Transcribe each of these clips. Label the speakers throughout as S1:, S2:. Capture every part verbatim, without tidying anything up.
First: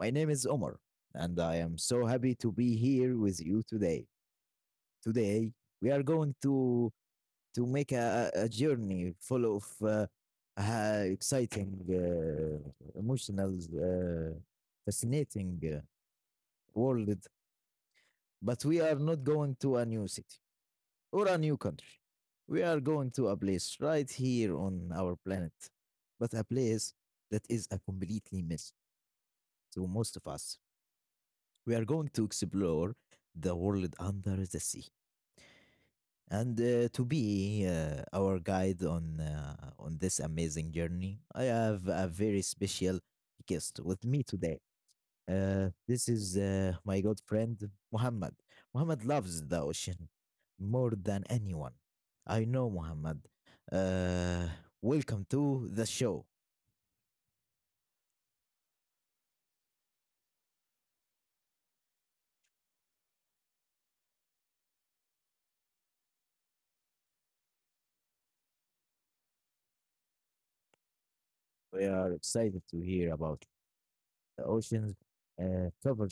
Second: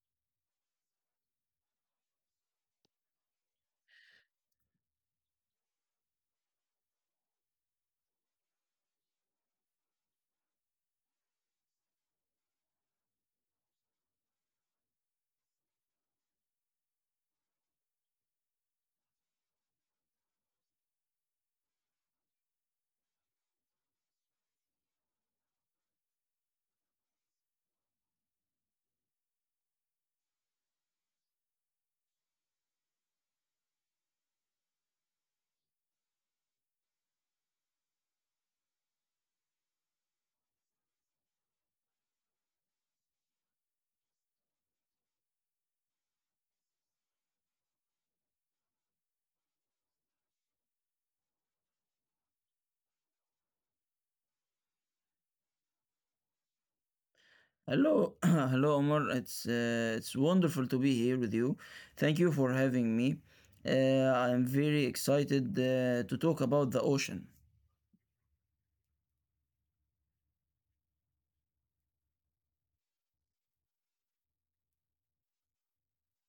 S1: My name is Omar and I am so happy to be here with you today. Today we are going to to make a, a a journey full of uh, uh, exciting, uh, emotional, uh, fascinating uh, world. But we are not going to a new city or a new country. We are going to a place right here on our planet, but a place that is a completely mess to most of us. We are going to explore the world under the sea. And uh, to be uh, our guide on uh, on this amazing journey, I have a very special guest with me today. Uh, this is uh, my good friend Muhammad. Muhammad loves the ocean more than anyone. I know Muhammad. Uh, Welcome to the show.
S2: Hello, hello, Omar. It's uh, it's wonderful to be here with you. Thank you for having me. Uh, I'm very excited uh, to talk about the ocean.
S1: We are excited to hear about. The oceans uh, cover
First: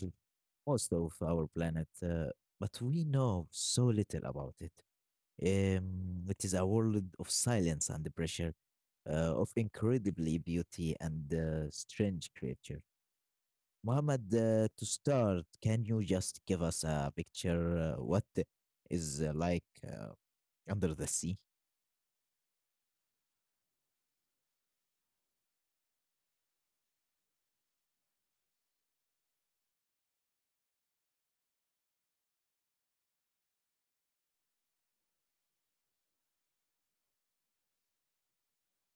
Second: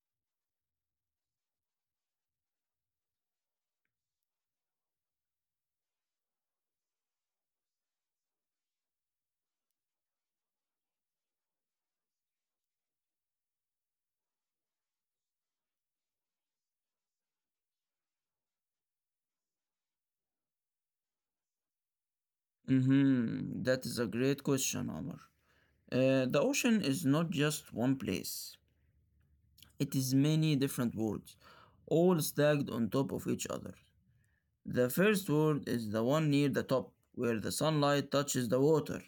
S1: most of our planet, uh, but we know so little about it. Um, it is a world of silence and pressure, uh, of incredibly beauty and uh, strange creature. Mohammed, uh, to start, can you just give us a picture uh, what is uh, like uh, under the sea?
S2: Mm-hmm. That is a great question, Omar. Uh, the ocean is not just one place. It is many different worlds, all stacked on top of each other. The first world is the one near the top, where the sunlight touches the water.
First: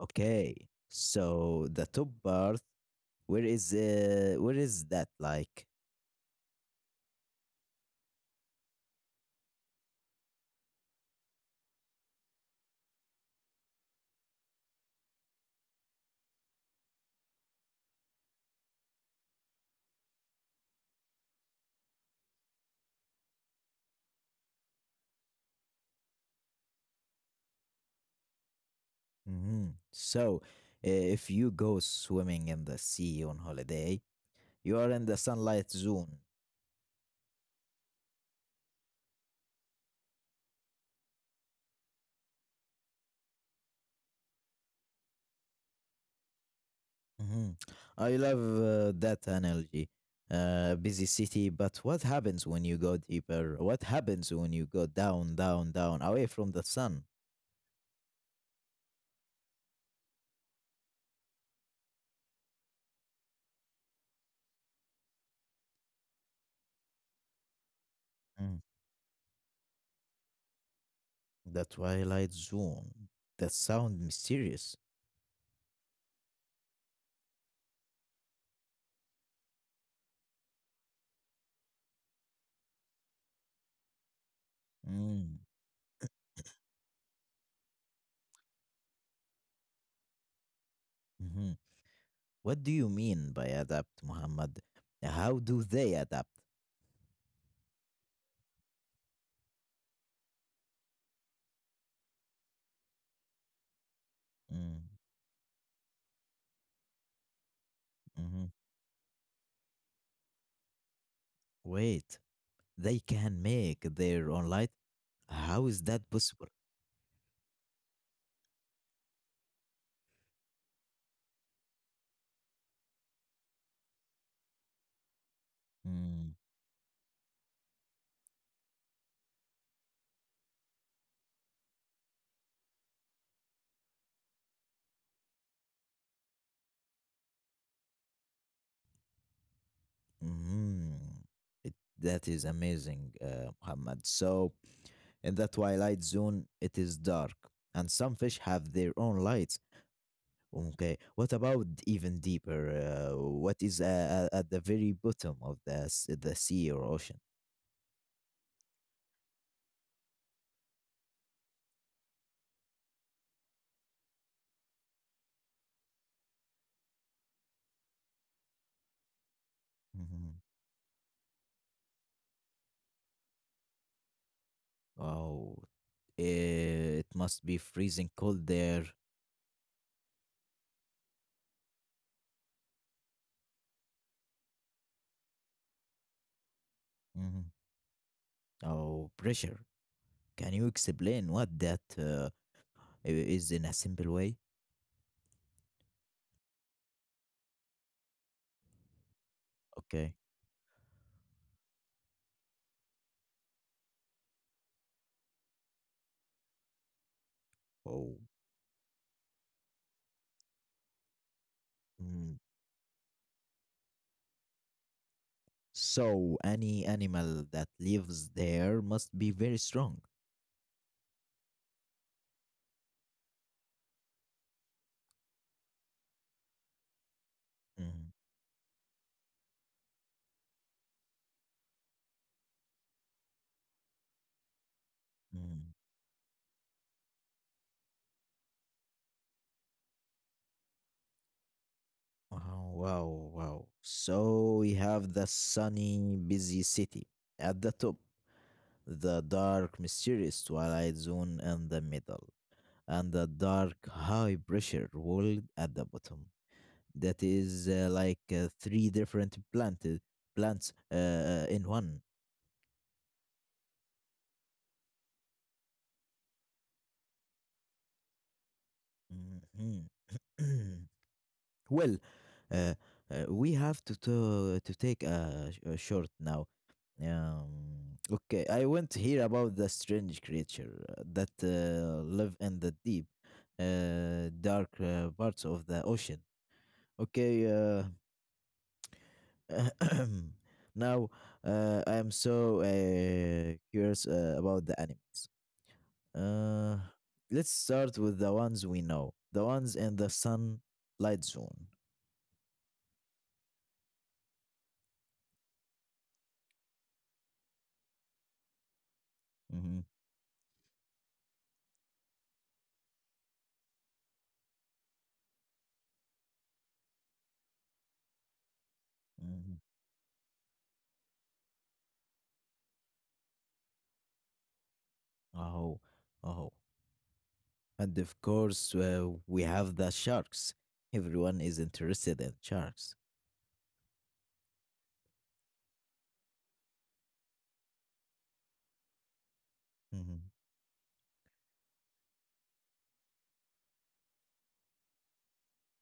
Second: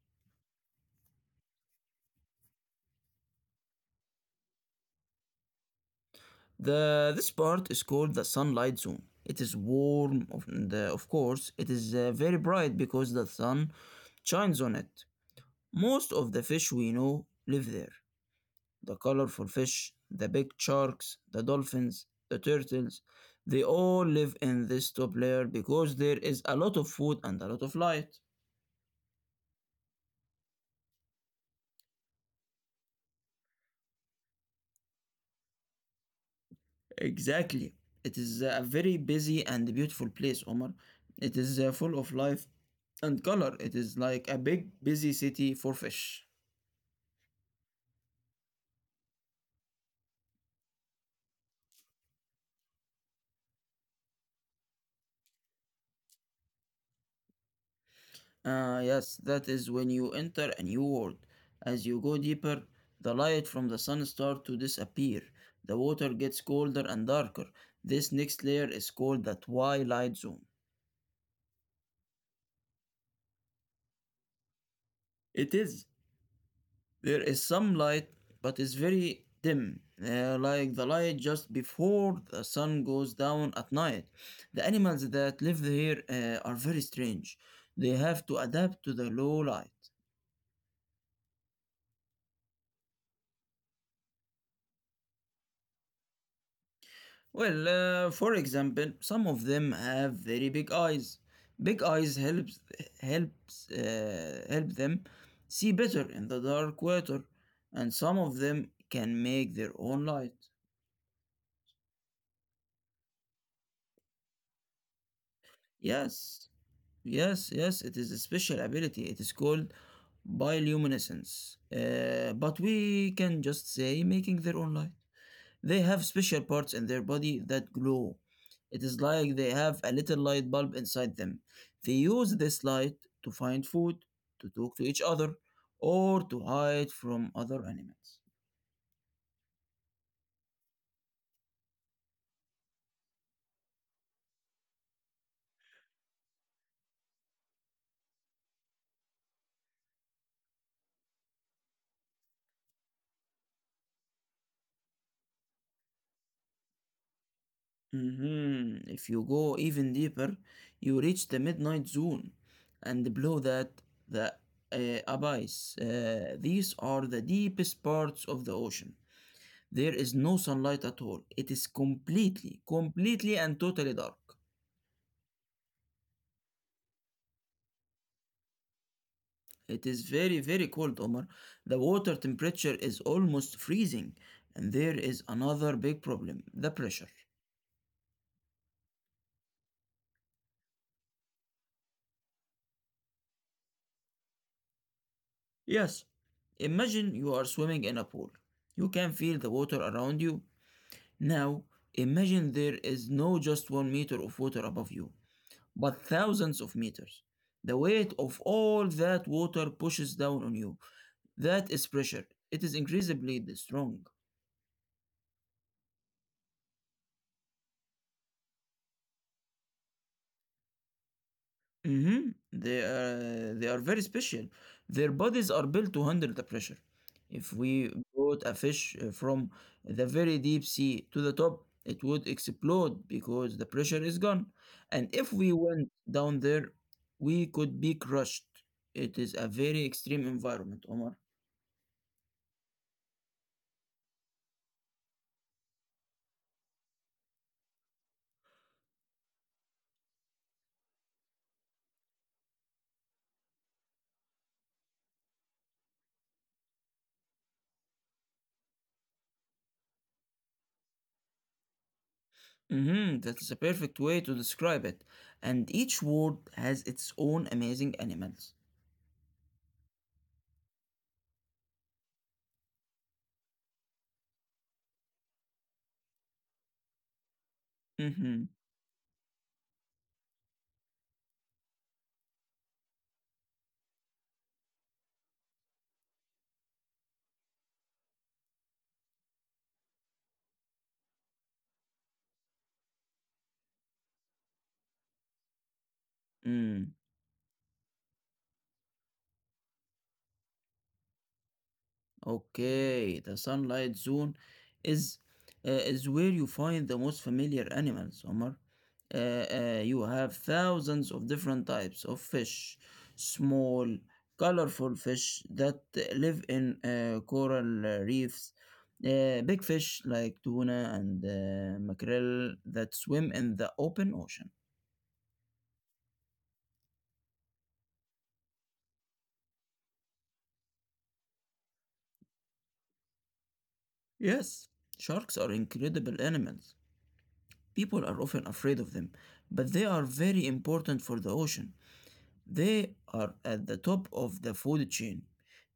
S1: Okay, so the top part, where is uh, where is that like?
S2: The this part is called the sunlight zone. It is warm, of, and, uh, of course. It is uh, very bright because the sun shines on it. Most of the fish we know live there. The colorful fish, the big sharks, the dolphins, the turtles, they all live in this top layer because there is a lot of food and a lot of light.
S1: hmm So, uh, if you go swimming in the sea on holiday, you are in the sunlight zone.
S2: Exactly. It is a very busy and beautiful place, Omar. It is uh, full of life and color. It is like a big, busy city for fish.
S1: hmm I love uh, that analogy. Uh, busy city, but what happens when you go deeper? What happens when you go down, down, down, away from the sun?
S2: Ah, yes, that is when you enter a new world. As you go deeper, the light from the sun starts to disappear. The water gets colder and darker. This next
S1: Mm.
S2: layer is called the twilight zone.
S1: The twilight zone. That sound mysterious.
S2: It is. There is some light, but it's very dim, uh, like the light just before the sun goes down at night. The animals
S1: Mm.
S2: that live here uh, are very strange. They have to adapt to the low light.
S1: Mm-hmm. What do you mean by adapt, Muhammad? How do they adapt?
S2: Well, uh, for example, some of them have very big eyes. Big eyes helps helps uh, help
S1: Mm.
S2: them see better in the dark water, and some of
S1: Mhm.
S2: them can make their own light.
S1: Wait, they can make their own light? How is that possible?
S2: Yes, Yes, yes, it is a special ability. It is called bioluminescence. Uh, but we can just say making their own light. They have
S1: Mm.
S2: special parts in their body that glow. It is like they have a little light bulb inside them. They use this light to find food, to talk to each other, or to hide from other animals.
S1: Mhm. It, that is amazing, uh, Muhammad. So, in the twilight zone, it is dark, and some fish have their own lights. Okay, what about even deeper? Uh, what is uh, uh, at the very bottom of the, s- the sea or ocean?
S2: Mhm. If you go even deeper, you reach the midnight zone and below that, the uh, abyss. Uh, these are the deepest parts of the ocean. There is no
S1: Mm-hmm.
S2: sunlight at all. It is completely, completely and totally dark.
S1: Oh, eh, it must be freezing cold there.
S2: It is very, very cold, Omar. The water temperature is almost freezing. And there is another big problem, the pressure.
S1: Mhm. Oh, pressure. Can you explain what that uh, i- is in a simple way?
S2: Yes, imagine you are swimming in a pool. You can feel the water
S1: Okay.
S2: around you. Now, imagine there is no just one meter of water above you, but thousands of meters. The weight
S1: Oh.
S2: of all that water pushes down on you. That is pressure.
S1: Mm.
S2: It is increasingly strong.
S1: So any animal that lives there must be very strong.
S2: Mhm. They are they are very special. Their bodies are built to handle the pressure. If we
S1: Mhm.
S2: brought a fish uh, from the very deep sea to the top, it would explode because the pressure is gone. And if we
S1: Mhm.
S2: went down there, we could be crushed. It is a very extreme environment, Omar.
S1: Wow, wow, wow. So we have the sunny, busy city at the top, the dark, mysterious twilight zone in the middle, and the dark high pressure world at the bottom. That is uh, like uh, three different planted plants uh, uh, in one.
S2: Mm-hmm, that is a perfect way to describe it. And each world has its own amazing animals.
S1: Mhm. Well, uh, uh, we have to to, to take a, sh- a short now. Um, okay,
S2: Mm-hmm.
S1: I want to hear about the strange creature uh, that uh, live in the deep, uh, dark uh, parts of the ocean. Okay, uh, now, uh, I'm so uh, curious uh, about the animals. Uh, let's start with the ones we know, the ones in the sunlight zone.
S2: Okay, the sunlight zone is uh, is where you find the most familiar animals, Omar. Uh,
S1: Mm-hmm.
S2: uh, you have thousands of different types of fish, small, colorful fish that live in uh, coral uh, reefs, uh,
S1: Mm-hmm.
S2: big fish like tuna and uh, mackerel that swim in the open ocean.
S1: Oh, oh. And of course, uh, we have the sharks. Everyone is interested in sharks.
S2: Yes, sharks are incredible animals. People are often afraid of them, but they are
S1: Mm-hmm.
S2: very important for the ocean. They are at the top of the food chain.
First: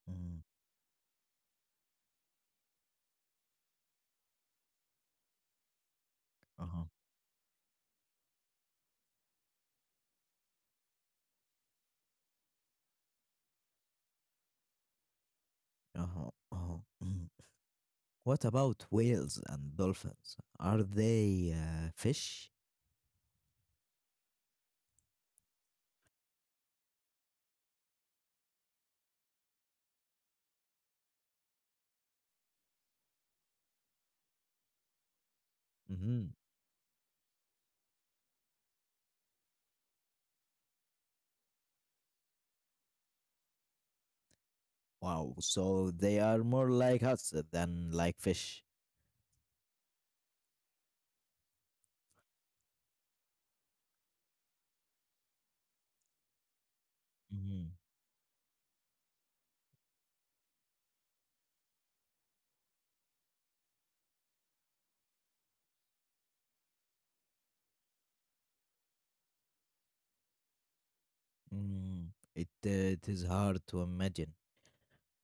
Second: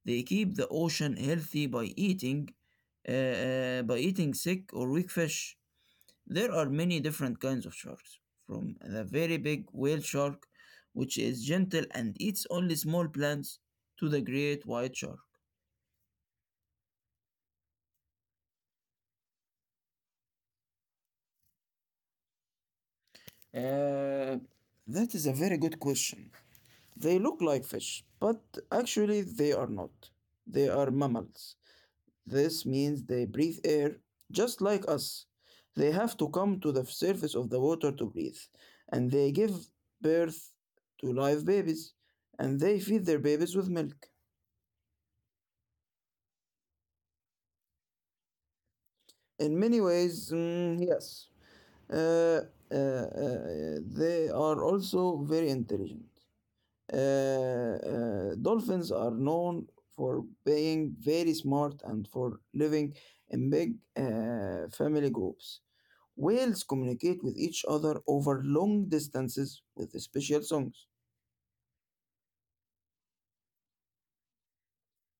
S2: They
S1: Mm-hmm.
S2: keep the ocean healthy by eating uh, uh, by eating sick or weak fish. There are
S1: Uh-huh.
S2: many different kinds of sharks, from the very big whale shark, which is gentle and eats only small plants, to the great white shark.
S1: Uh-huh. Uh-huh. Mhm. What about whales and dolphins? Are they uh, fish?
S2: Uh, that is a very good question. They look like fish, but actually they are not. They are mammals. This means they breathe air just like us. They have
S1: Mm-hmm.
S2: to come to the surface of the water to breathe, and they give birth to live babies, and they feed their babies with milk.
S1: Wow. So they are more like us than like fish.
S2: In many ways, mm, yes, uh, uh, uh, they are also very intelligent. Uh,
S1: Mhm.
S2: uh, dolphins are known for being very smart and for living in big uh, family groups. Whales communicate with each other over long distances with special songs.
S1: Mhm. It, uh, it is hard to imagine.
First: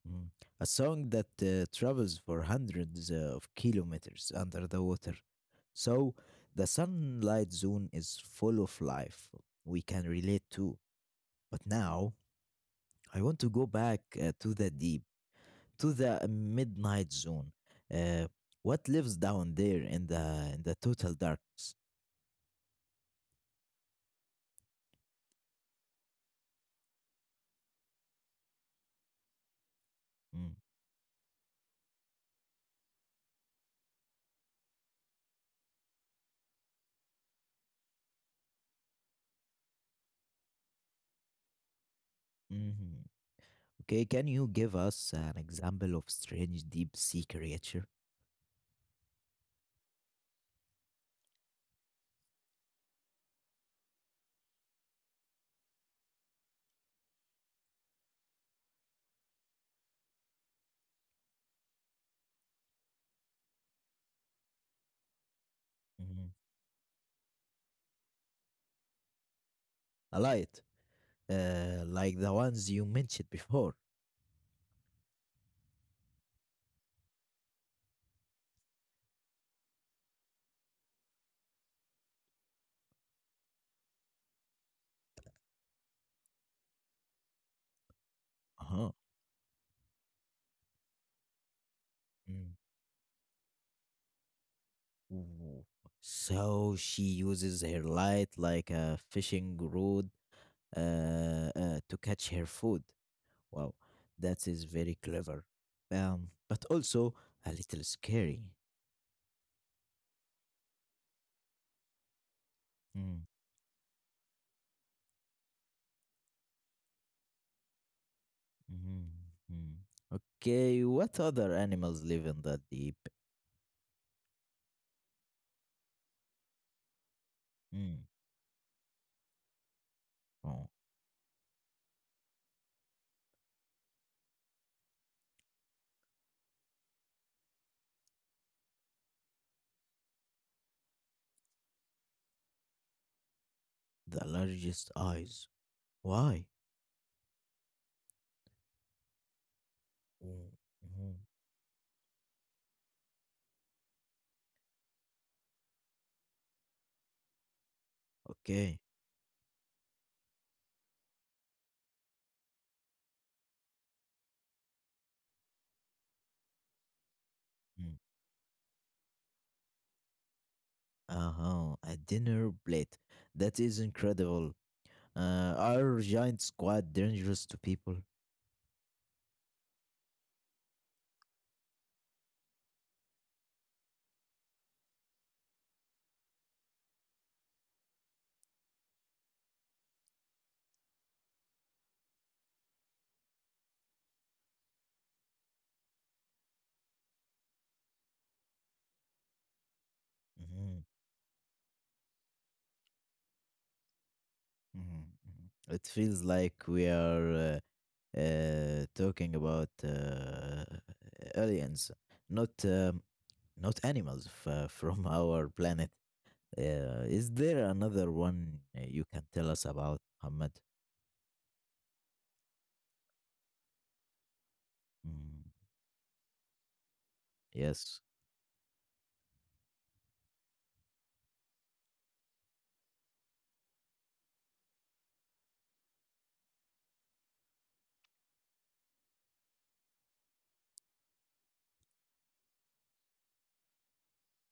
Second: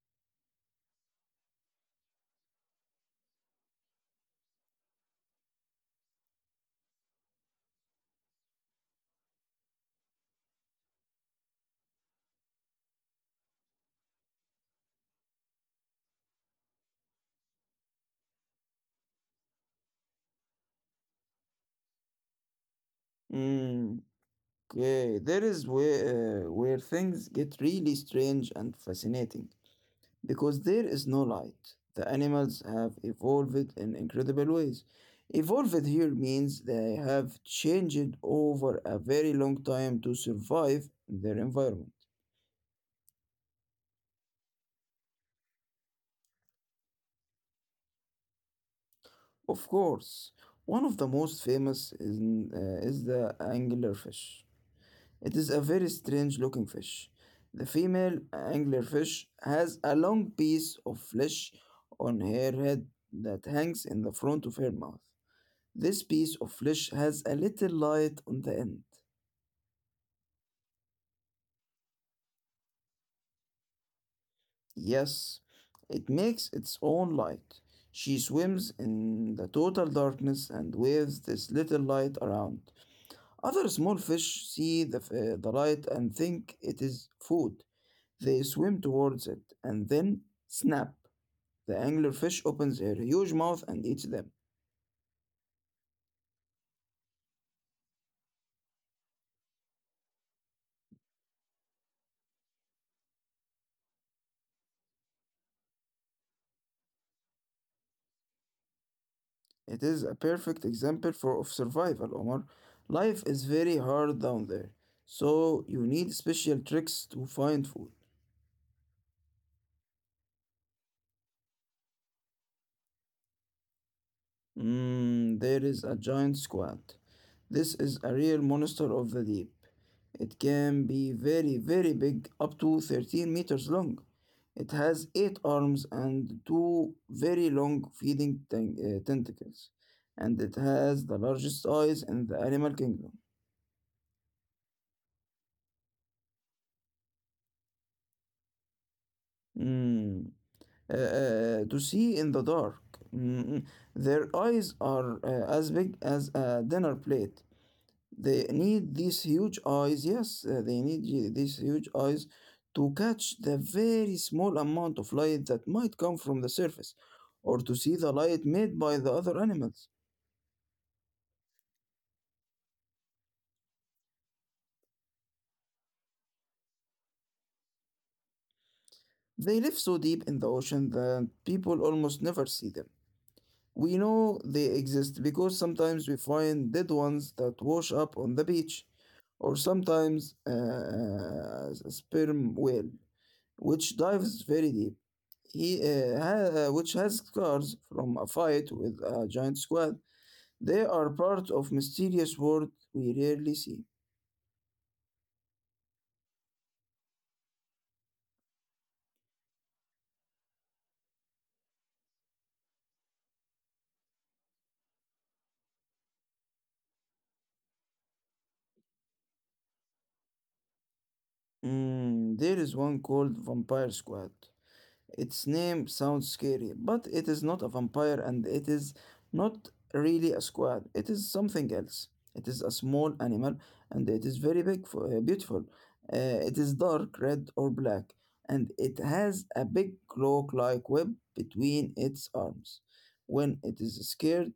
S1: Mm. A song that uh, travels for hundreds uh, of kilometers under the water. So the sunlight zone is full of life. We can relate to. But now I want to go back uh, to the deep, to the midnight zone. Uh, what lives down there in the in the total darkness?
S2: Mm, okay, there is where, uh, where things get really strange and fascinating. Because there is no light, the animals have evolved in incredible ways. Evolved here means they have changed over a very long time to survive in their environment.
S1: Mm. Okay, can you give us an example of strange deep sea creature?
S2: Of course, one of the most famous is, uh, is the anglerfish. It is a very strange looking fish. The female anglerfish has a long piece of flesh on her head that hangs in the front of her mouth. This piece
S1: Mhm.
S2: of flesh has a little light on the end.
S1: I like it. Uh, like the ones you mentioned before.
S2: Yes, it makes its own light. She swims in the total darkness and waves this little light around. Other small fish see the, f- the light and think it is food. They swim
S1: Uh-huh.
S2: towards it and then snap. The anglerfish
S1: Mm.
S2: opens her huge mouth and eats them.
S1: Ooh. So she uses her light like a fishing rod uh, uh, to catch her food. Wow, that is very clever. Um, but also a little scary.
S2: It is a perfect example for of survival, Omar.
S1: Mm.
S2: Life is very hard down there, so you need special tricks to find food.
S1: Mhm. Mm. Okay, what other animals live in the deep?
S2: Mm, there is a giant squid. This is
S1: Mm.
S2: a real monster of the deep. It
S1: Oh.
S2: can be very, very big, up to thirteen meters long. It has eight arms and two very long feeding ten- uh, tentacles, and it has the largest eyes in the animal kingdom.
S1: The largest eyes. Why?
S2: Mm. Uh,
S1: Mm-hmm.
S2: uh, to see in the dark. Mm, mm. Their eyes are uh, as big as a dinner plate. They need
S1: Okay.
S2: these huge eyes, yes, uh, they need y- these huge eyes to catch the very small amount of light that might come from the surface, or to see
S1: Mm.
S2: the light made by the other animals.
S1: Uh-huh. A dinner plate. That is incredible. Uh, are giants quite dangerous to people?
S2: They live so deep in the ocean that people almost never see them. We know they exist because sometimes we find dead ones that wash up on the beach, or sometimes uh, a sperm whale, which dives very deep, he, uh, ha- uh, which has scars from a fight with a giant squid. They
S1: Mm-hmm.
S2: are part of mysterious world we rarely see.
S1: hmm It feels like we are uh, uh, talking about uh, aliens, not um, not animals f- uh, from our planet. Uh, is there another one uh, you can tell us about, Ahmed?
S2: Mm, there is one called Vampire Squad.
S1: hmm
S2: Its name sounds scary, but it is not a
S1: Yes.
S2: vampire and it is not really a squid. It is something else. It is a small animal and it is very big, for, uh, beautiful. Uh, it is dark red or black and it has a big cloak like web between its arms. When it is scared,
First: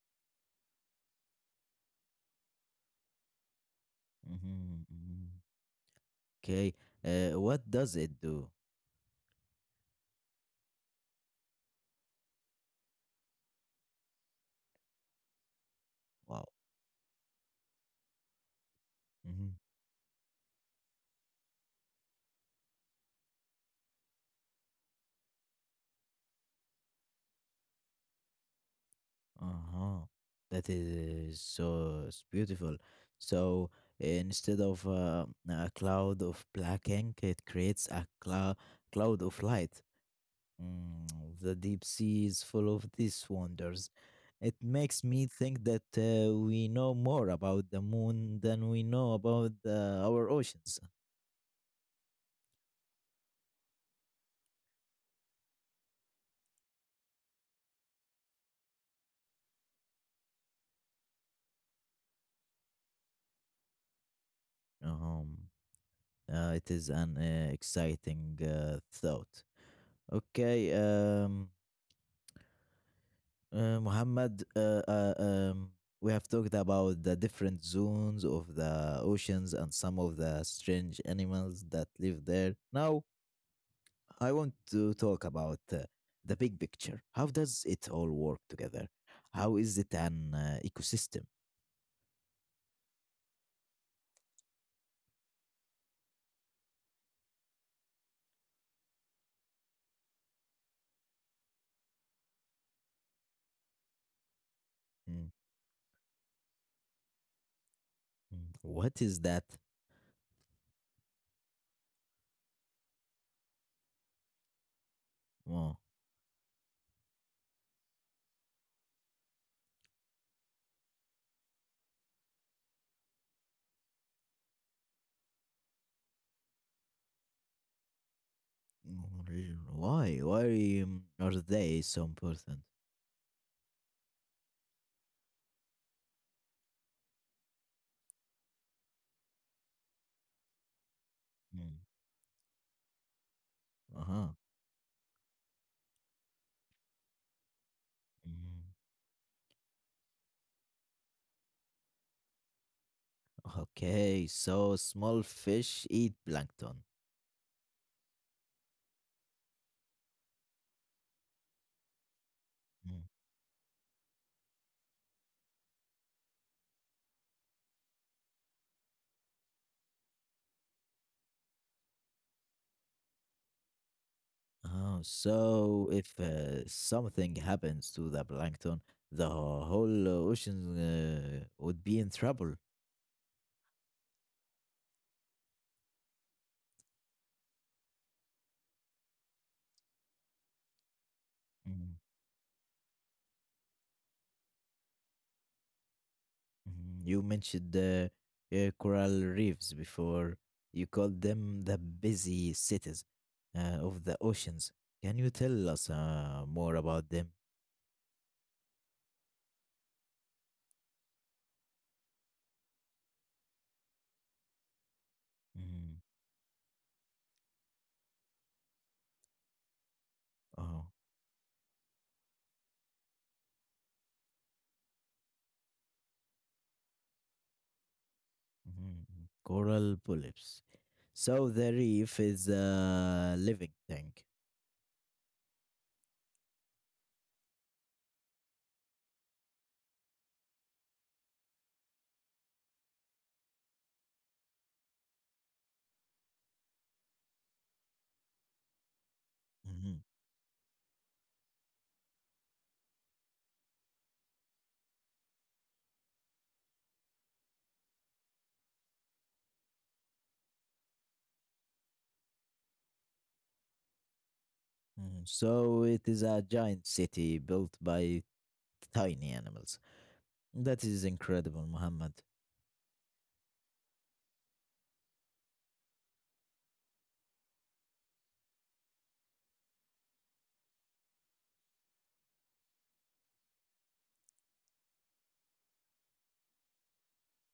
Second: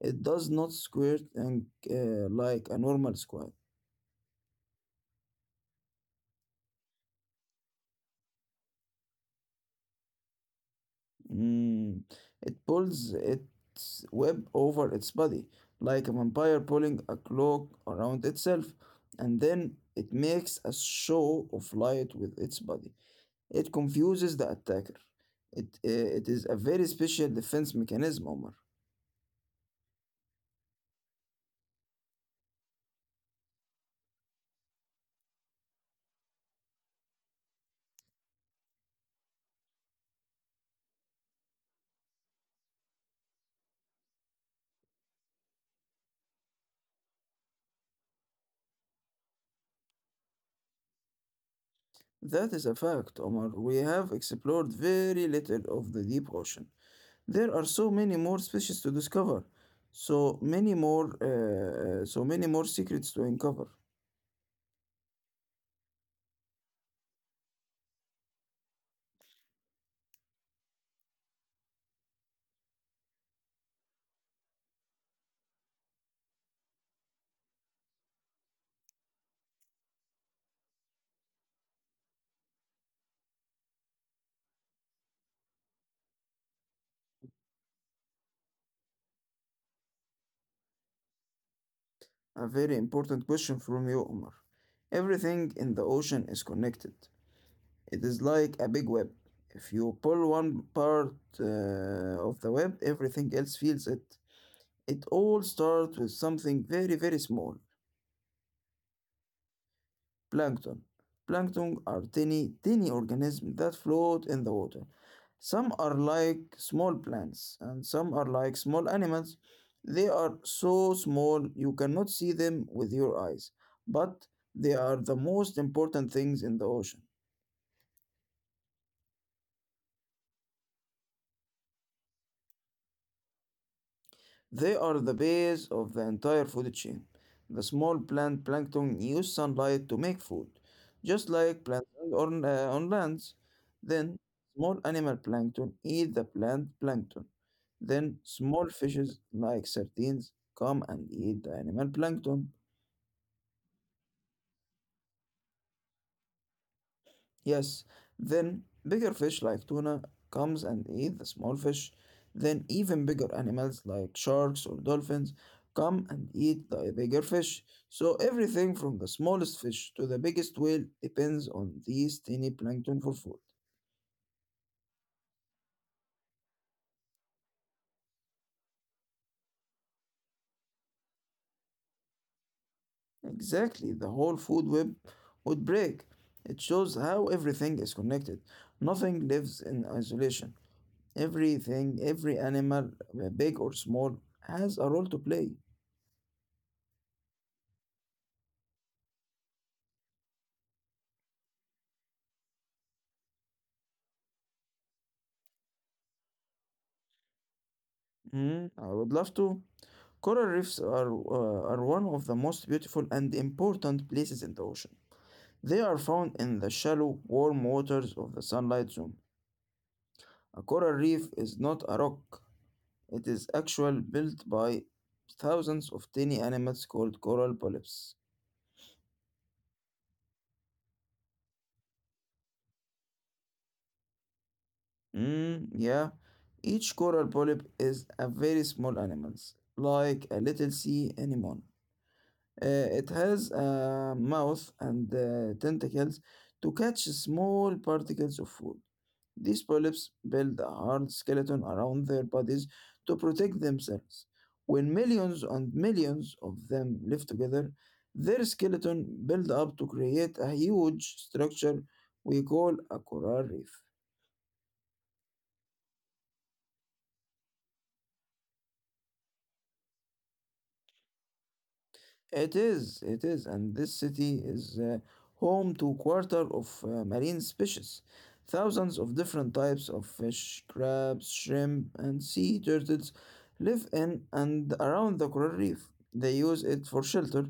S2: it does not squirt and, uh, like a normal squid.
S1: Mhm, mhm. Okay. Uh, what does it do?
S2: Mm, it pulls its web over its body, like a
S1: Wow.
S2: vampire pulling a cloak around itself, and
S1: hmm
S2: then it makes a show of light with its body. It confuses the attacker. It, uh, it is a very special defense mechanism, Omar.
S1: Uh-huh. That is so s- beautiful. So instead of uh, a cloud of black ink, it creates a clou- cloud of light. Mm, the deep sea is full of these wonders. It makes me think that uh, we know more about the moon than we know about uh, our oceans.
S2: That is a fact, Omar. We have explored very little of the deep ocean. There are so many more species to discover, so many more, uh, so many more secrets to uncover.
S1: Uh-huh. Uh, it is an uh, exciting uh, thought. Okay, um, uh, Muhammad, uh, uh, um, we have talked about the different zones of the oceans and some of the strange animals that live there. Now, I want to talk about uh, the big picture. How does it all work together? How is it an uh, ecosystem?
S2: A very important question from you, Omar. Everything in the ocean is connected. It is like a big web. If you pull one part uh, of the web, everything else feels it. It
S1: Mm,
S2: all starts with something very, very small.
S1: mm. What is that?
S2: Plankton. Plankton are tiny, tiny organisms that float in the water. Some
S1: Oh.
S2: are like small plants and some are like small animals. They are so small you cannot see them with your eyes, but they are the most important things in the ocean.
S1: mm, Reason. Why? Why um, are they so important?
S2: They are the base of the entire food chain. The small plant plankton use sunlight to make food, just like
S1: Mm.
S2: plants on, uh, on lands. Then,
S1: Uh-huh.
S2: small animal plankton eat the plant plankton. Then,
S1: Mm.
S2: small fishes like sardines come and eat the animal plankton.
S1: Okay, so small fish eat plankton.
S2: Yes, then bigger fish like tuna comes and eat the small fish. Then
S1: Mm.
S2: even bigger animals like sharks or dolphins come and eat the bigger fish. So everything from the smallest fish to the biggest whale depends on these tiny plankton for food.
S1: Oh, so if uh, something happens to the plankton, the whole ocean uh, would be in trouble.
S2: Exactly, the whole food web would break. It shows how everything is connected. Nothing lives in isolation.
S1: Mm.
S2: Everything, every animal, uh, big or small, has a role to play.
S1: Mhm. You mentioned the uh, coral reefs before. You called them the busy cities uh, of the oceans. Can you tell us uh, more about them?
S2: Mm, I would love to. Coral reefs are, uh, are one of the most beautiful and important places in the ocean. They are
S1: Mhm.
S2: found in the shallow, warm waters of the sunlight zone. A
S1: Oh.
S2: coral reef is not a rock, it is actually built by thousands of tiny animals called coral polyps.
S1: mhm. Coral polyps. So the reef is a living tank.
S2: Mm, yeah, each coral polyp is a very small animal, like a little sea anemone. Uh, it has a mouth and uh, tentacles to catch small particles of food. These
S1: Mhm.
S2: polyps build a hard skeleton around their bodies to protect themselves. When millions and millions of them live together, their skeleton build up to create a huge structure we call a coral reef.
S1: Mhm. So it is a giant city built by tiny animals. That is incredible, Muhammad.
S2: It is, it is, and this city is uh, home to a quarter of uh, marine species, thousands of different types of fish, crabs, shrimp, and sea turtles live in and around the coral reef. They use it for shelter,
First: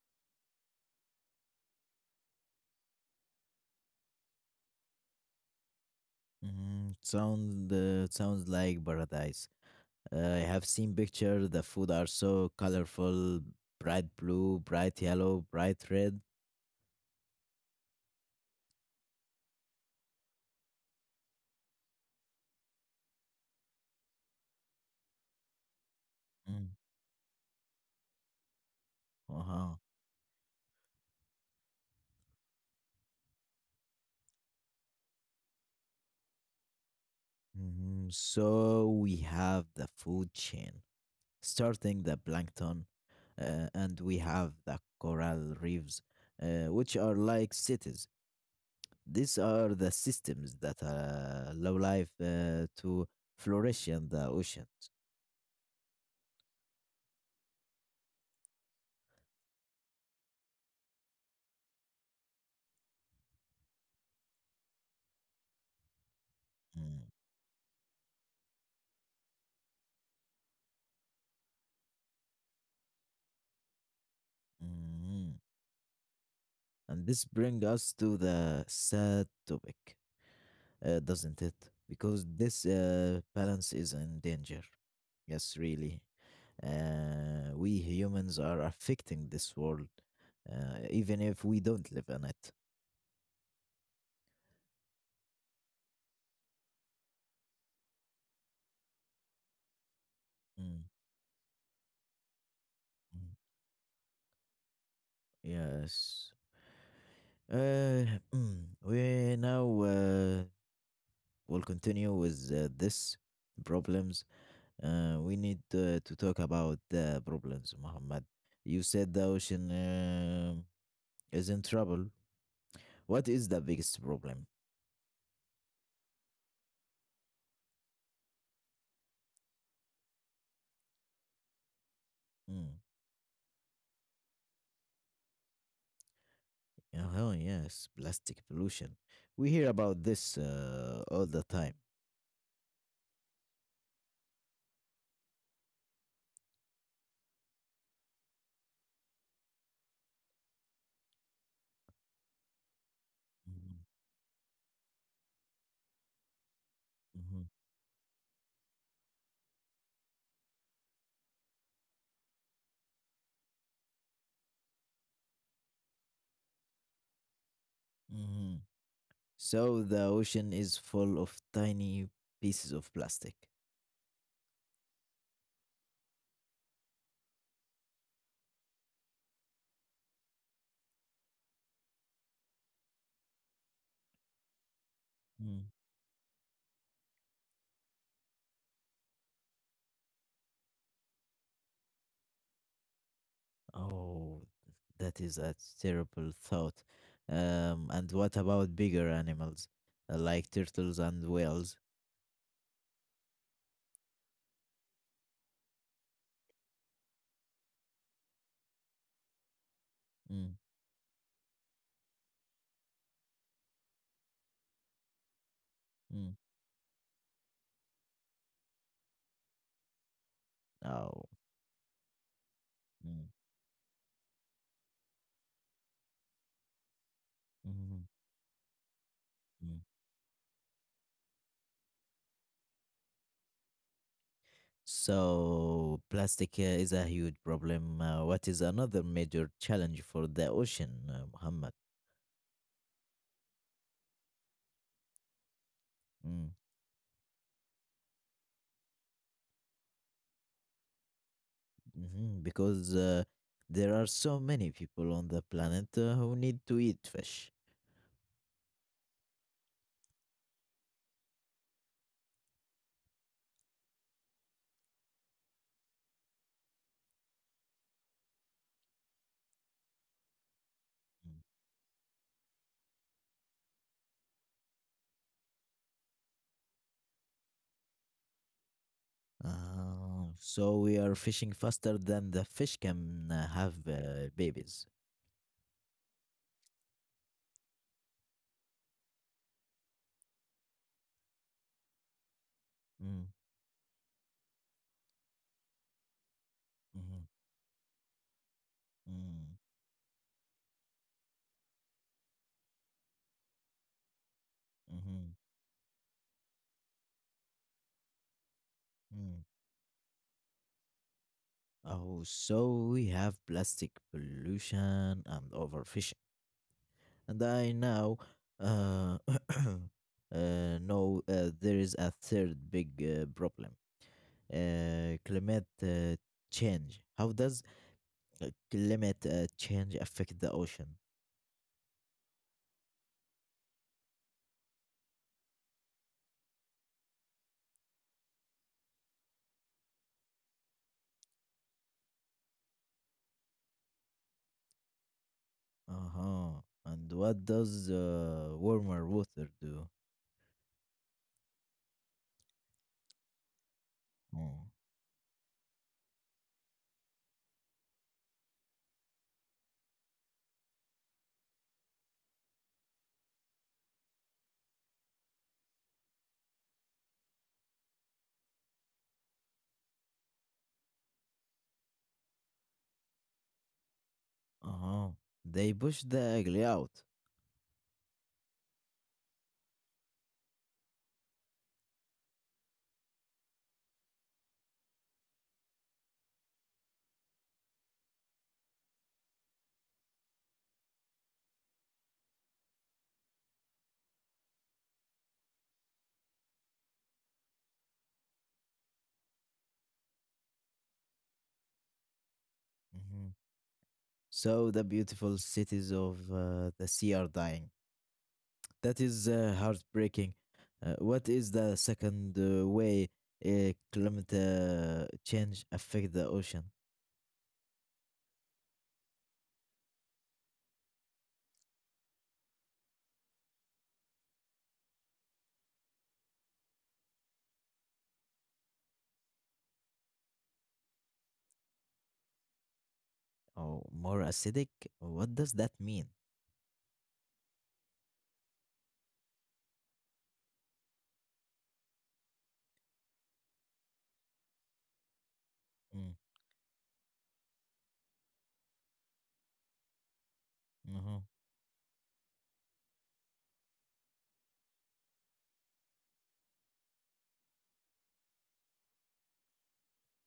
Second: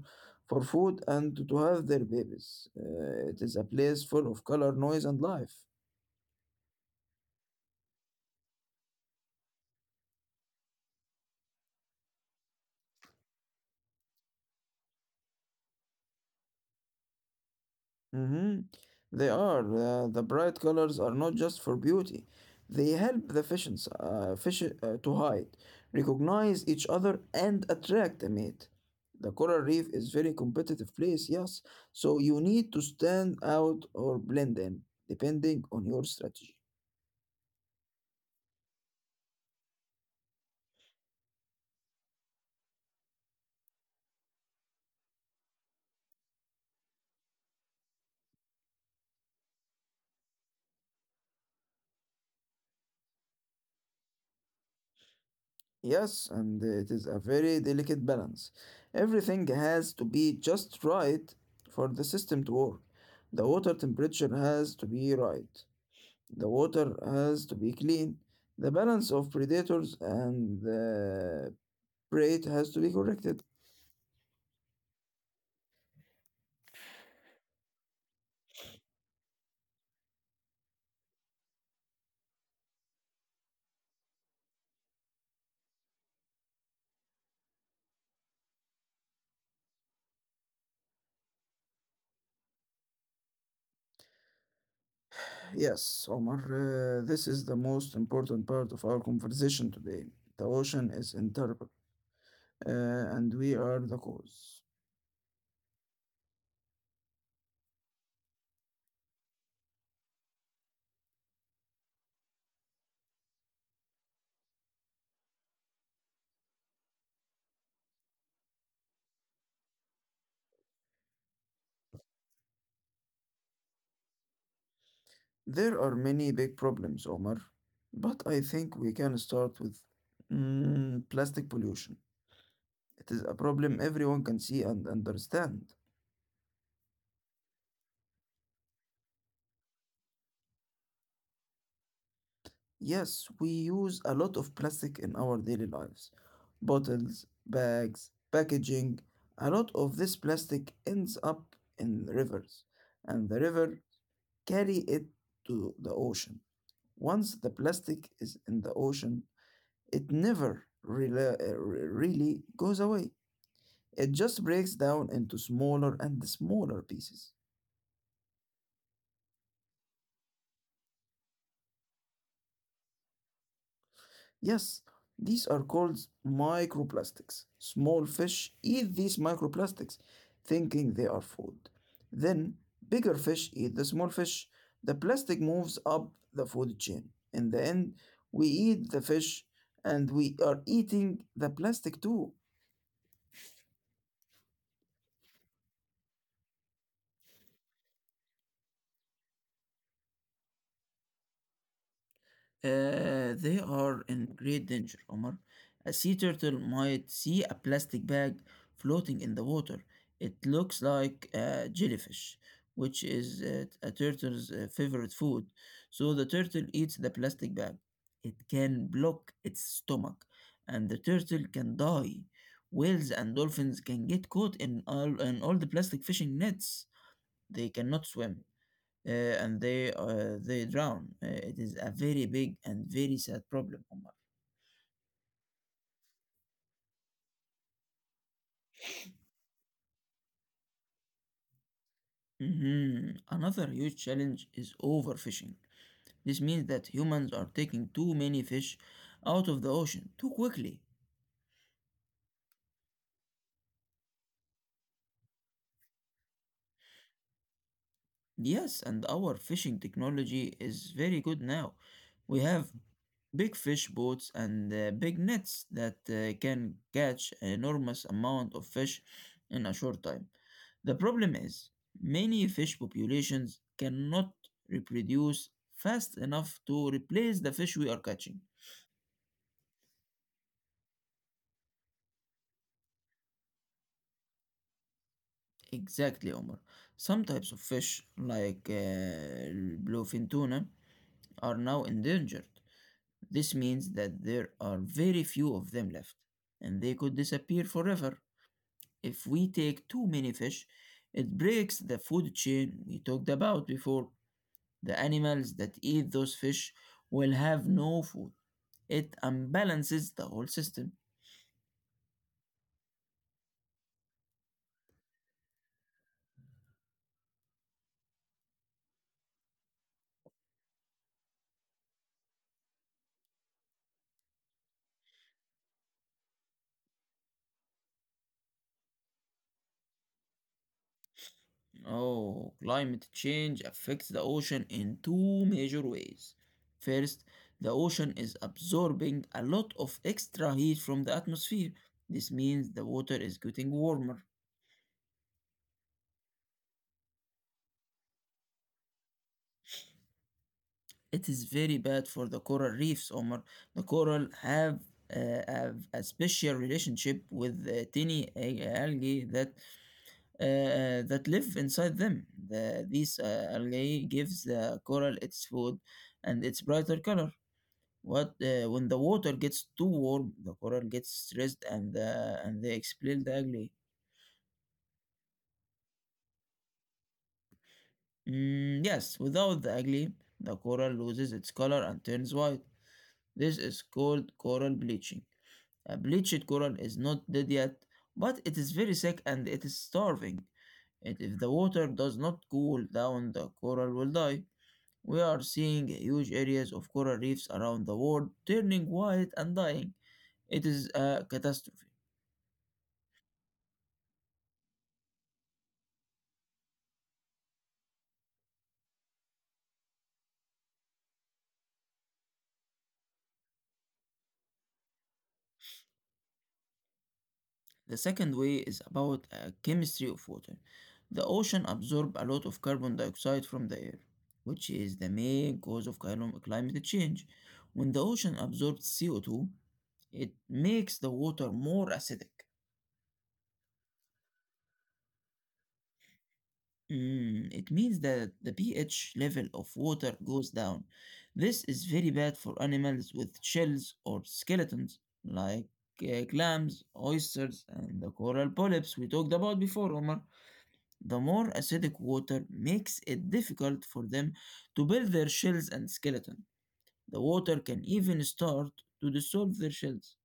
S2: for food, and to have their babies. Uh, it is a place full of color, noise, and life.
S1: Mhm. Sound uh, sounds like paradise. Uh, I have seen pictures. The food are so colorful, bright blue, bright yellow, bright red.
S2: Mm-hmm. They are. Uh, the bright colors are not just for beauty. They help the fishes, uh, fish uh, to hide, recognize
S1: Mm.
S2: each other, and attract a mate. The coral
S1: Uh-huh.
S2: reef is very competitive place, yes. So you need to stand out or blend in, depending on your strategy.
S1: Mhm. So we have the food chain, starting the plankton, uh, and we have the coral reefs, uh, which are like cities. These are the systems that uh, allow life uh, to flourish in the oceans.
S2: Yes, and it is a very delicate balance. Everything has to be just right for the system to work. The water temperature has to be right. The water
S1: Mm.
S2: has to be clean. The balance of predators and uh, prey has to be corrected.
S1: Mhm. And this brings us to the sad topic uh, doesn't it? Because this uh, balance is in danger. Yes, really. Uh, we humans are affecting this world, uh, even if we don't live in it.
S2: Yes, Omar, uh, this is the most important part of our conversation today. The
S1: Mm,
S2: ocean is interrupted, uh,
S1: mm,
S2: and we are the cause.
S1: yes. Uh, mm, we now uh, will continue with uh, this problems. Uh, we need uh, to talk about the problems, Muhammad. You said the ocean uh, is in trouble. What is the biggest problem?
S2: There are many big problems, Omar, but I think we can start with mm, plastic pollution.
S1: Mm.
S2: It is a problem everyone can see and understand.
S1: Oh, yes, plastic pollution. We hear about this uh, all the time.
S2: Yes, we use a lot of plastic in our daily lives. Bottles, bags, packaging. A lot of this plastic ends up in rivers, and the
S1: Mhm,
S2: river carry it to the ocean. Once
S1: mhm,
S2: the plastic is in the ocean, it never really, really goes away. It just breaks down into smaller and smaller pieces.
S1: mhm. So the ocean is full of tiny pieces of plastic.
S2: Yes, these are called microplastics. Small fish eat these microplastics, thinking they are food. Then, bigger fish eat the small fish. The plastic
S1: Mm.
S2: moves up the food chain. In the end, we eat the fish and we are eating the plastic too.
S1: Oh, that is a terrible thought. Um, and what about bigger animals uh, like turtles and whales?
S2: Uh, they are in great danger, Omar. A sea turtle might see a plastic bag floating in the water. It
S1: Mm,
S2: looks like a jellyfish, which is uh, a turtle's uh, favorite food. So the
S1: mm.
S2: turtle eats the plastic bag. It can block its stomach, and the
S1: Oh.
S2: turtle can die. Whales
S1: Mm,
S2: and dolphins can get caught in all, in all the plastic fishing nets. They cannot swim uh, and
S1: mhm.
S2: they uh, they drown. Uh, it is a very big and very sad problem, Omar.
S1: So, plastic uh, is a huge problem. Uh, what is another major challenge for the ocean, uh, Muhammad?
S2: Mhm. Another huge challenge is overfishing. This
S1: Mm,
S2: means that humans are taking too many fish out of the ocean too quickly.
S1: mhm. Because uh, there are so many people on the planet uh, who need to eat fish.
S2: Yes, and our fishing technology is very good now. We have big fish boats and uh, big nets that uh, can catch an enormous amount of fish in a short time. The problem
S1: Mm.
S2: is many fish populations cannot reproduce fast enough to replace the fish we are catching.
S1: Uh, so, we are fishing faster than the fish can uh, have uh, babies.
S2: Exactly, Omar. Some types of fish, like uh, bluefin tuna, are now endangered.
S1: Mm,
S2: This means that there are very few of them left, and they could
S1: mhm,
S2: disappear forever. If we
S1: mm,
S2: take too many fish, it breaks the food chain we talked about before. The
S1: mhm,
S2: animals that eat those fish will have no food. It
S1: mm.
S2: unbalances the whole system.
S1: Oh, so we have plastic pollution and overfishing, and I now uh, uh, know uh, there is a third big uh, problem: uh, climate uh, change. How does uh, climate uh, change affect the ocean?
S2: Oh, climate change affects the ocean in two major ways. First, the ocean is absorbing a lot of extra heat from the atmosphere. This means the water is getting warmer.
S1: Uh huh. And what does uh, warmer water do?
S2: It is very bad for the coral reefs, Omar. The coral
S1: Oh.
S2: have uh, have a special relationship with the tiny a- algae that uh, uh, that live inside them. The, these uh, algae gives the coral its food and its brighter color. What uh, when the water gets too warm, the coral gets stressed and uh, and they expel the algae.
S1: Uh huh. They push the ugly out.
S2: Mm, yes, without the algae, the coral loses its color and turns white. This is called coral bleaching. A bleached coral is not dead yet, but it is very sick and it is starving. And if the water does not cool down, the coral will die. We are seeing huge areas of coral reefs around the world turning white and dying. It is a catastrophe.
S1: Mhm. So the beautiful cities of uh, the sea are dying. That is uh, heartbreaking. Uh, what is the second uh, way uh, climate uh, change affect the ocean?
S2: The second way is about uh, chemistry of water. The ocean absorb a lot of carbon dioxide from the air, which is the main cause of clima- climate change. When the ocean absorbs C O two, it makes the water more acidic.
S1: Oh, more acidic? What does that mean?
S2: Mm, it means that the pH level of water goes down. This is very bad for animals with shells or skeletons, like
S1: Mm.
S2: uh, clams, oysters, and the coral polyps we talked about before, Omar.
S1: Mhm.
S2: The more acidic water makes it difficult for them to build their shells and skeleton. The water can even start to dissolve their shells.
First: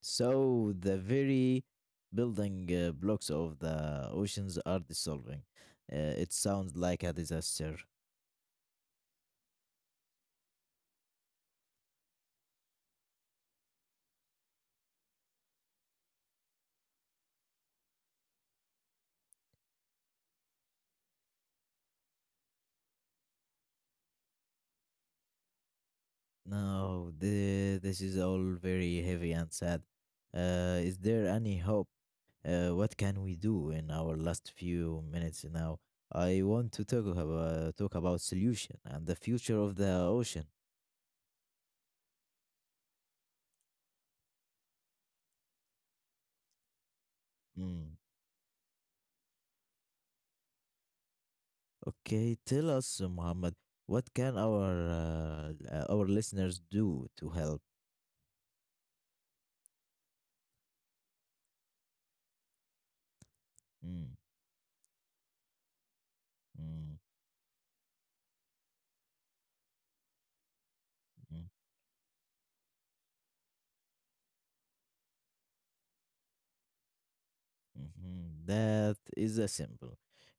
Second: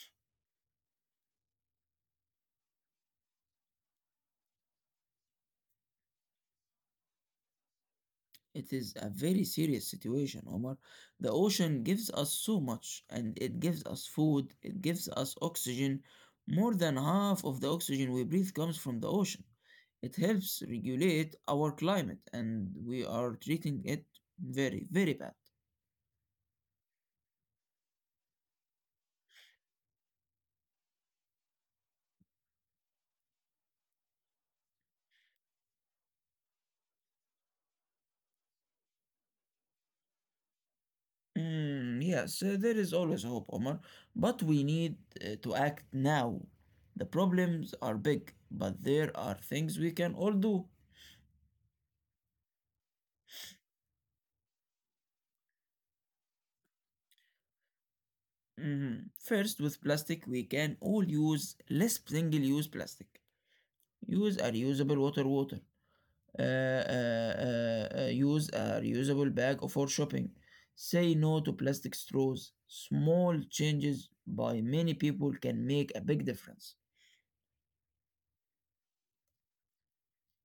S1: So the very building uh, blocks of the oceans are dissolving. Uh, it sounds like a disaster.
S2: It is a very serious situation, Omar. The ocean gives us so much, and it gives us food, it gives us oxygen. More than half of the oxygen we breathe comes from the ocean. It helps regulate our climate, and we are treating it very, very bad.
S1: No, the, This is all very heavy and sad. Uh, is there any hope? Uh, what can we do in our last few minutes now? I want to talk about, talk about solution and the future of the ocean.
S2: Mm, yes, uh, there is always hope, Omar, but we need uh, to act now. The problems are
S1: Mm.
S2: big, but there are things we can all do.
S1: Okay, tell us, uh, Muhammad, what can our uh, uh, our listeners do to help?
S2: Mhm. First, with plastic, we can all use less single-use plastic.
S1: Mm,
S2: Use a reusable water water. Uh,
S1: mm,
S2: uh, uh, uh, use a reusable bag for shopping. Say no
S1: mm,
S2: to plastic straws. Small changes by many people can make a big difference.
S1: mhm. That is a simple,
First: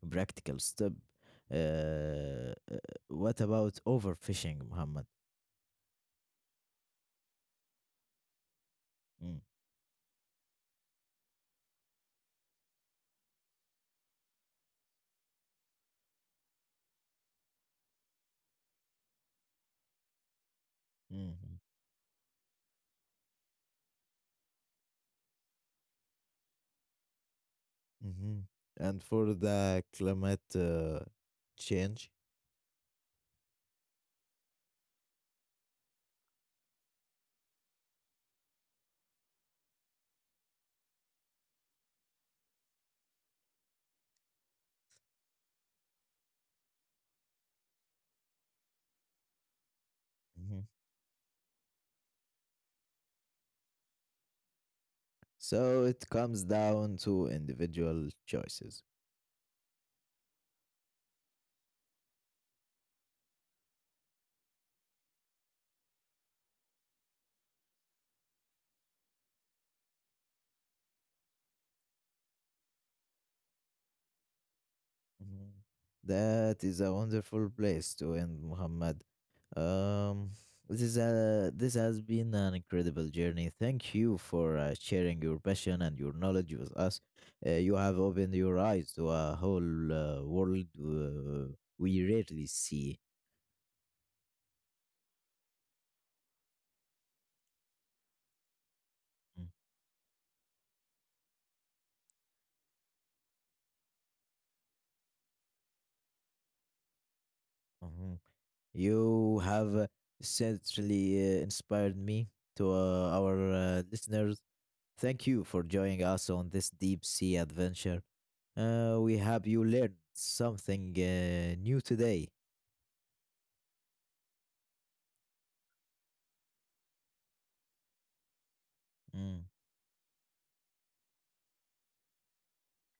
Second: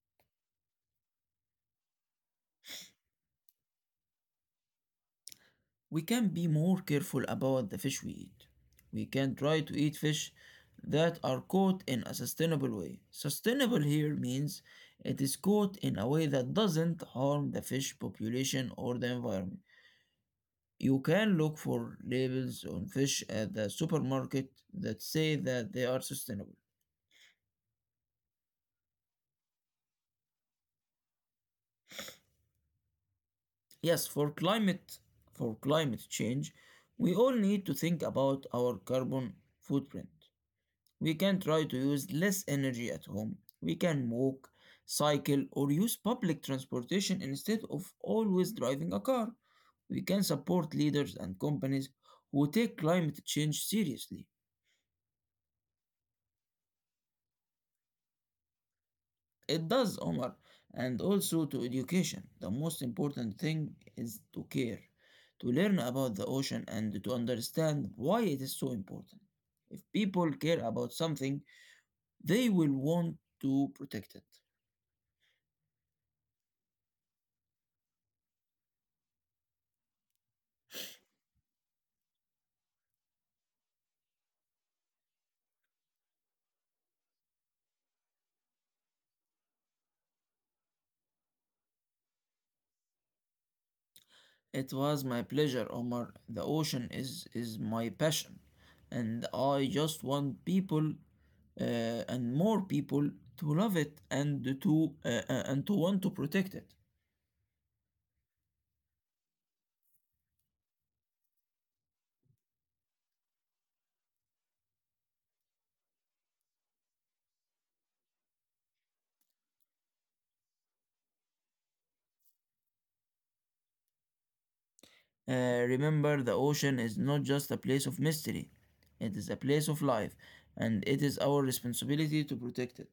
S1: practical step. Uh, uh, what about overfishing, Muhammad?
S2: We can be more careful about the fish we eat. We can
S1: Mm,
S2: try to eat fish that are caught in a sustainable way. Sustainable here means it is caught in a way that doesn't harm the fish population or the environment. You can look
S1: mhm.
S2: for labels on fish at the supermarket that say that they are sustainable.
S1: hmm And for the climate uh, change,
S2: Yes, for climate for climate change, we all need to think about our carbon footprint. We can try to use less energy at home. We can walk, cycle, or use public transportation instead of always driving a car. We can
S1: mhm,
S2: support leaders and companies who take climate change seriously.
S1: so it comes down to individual choices.
S2: It does, Omar, and also to education. The most important thing is to care, to learn about the ocean and to understand why it is so important. If people care about something, they will want to protect it.
S1: Mhm. That is a wonderful place to end, Muhammad. Um, this is a, this has been an incredible journey. Thank you for uh, sharing your passion and your knowledge with us. Uh, you have opened your eyes to a whole uh, world uh, we rarely see.
S2: It was my pleasure, Omar. The ocean is is my passion, and
S1: Mm.
S2: I just want people uh, and more people to love it and to uh, uh, and to want to protect it.
S1: Mhm. You have certainly uh, inspired me to uh, our uh, listeners. Thank you for joining us on this deep sea adventure. Uh, we hope you learned something uh, new today.
S2: Uh, remember, the ocean is not just a place of mystery; it is a
S1: Mm.
S2: place of life, and it is our responsibility to protect it.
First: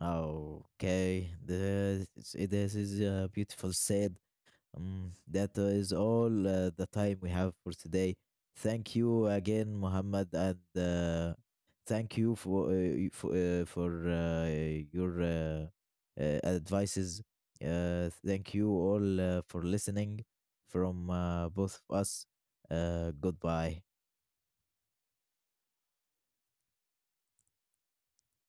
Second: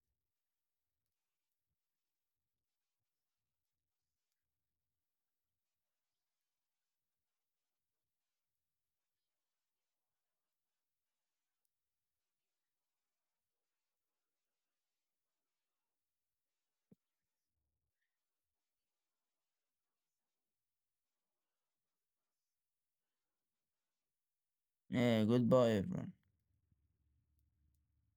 S1: Okay, this, this is uh, beautiful said. Um, that uh, is all uh, the time we have for today. Thank you again, Muhammad, and uh, thank you for uh, y- for, uh, for uh, your uh, uh, advices. Uh, thank you all uh, for listening from uh, both of us. Uh, goodbye.
S2: Uh, goodbye, everyone.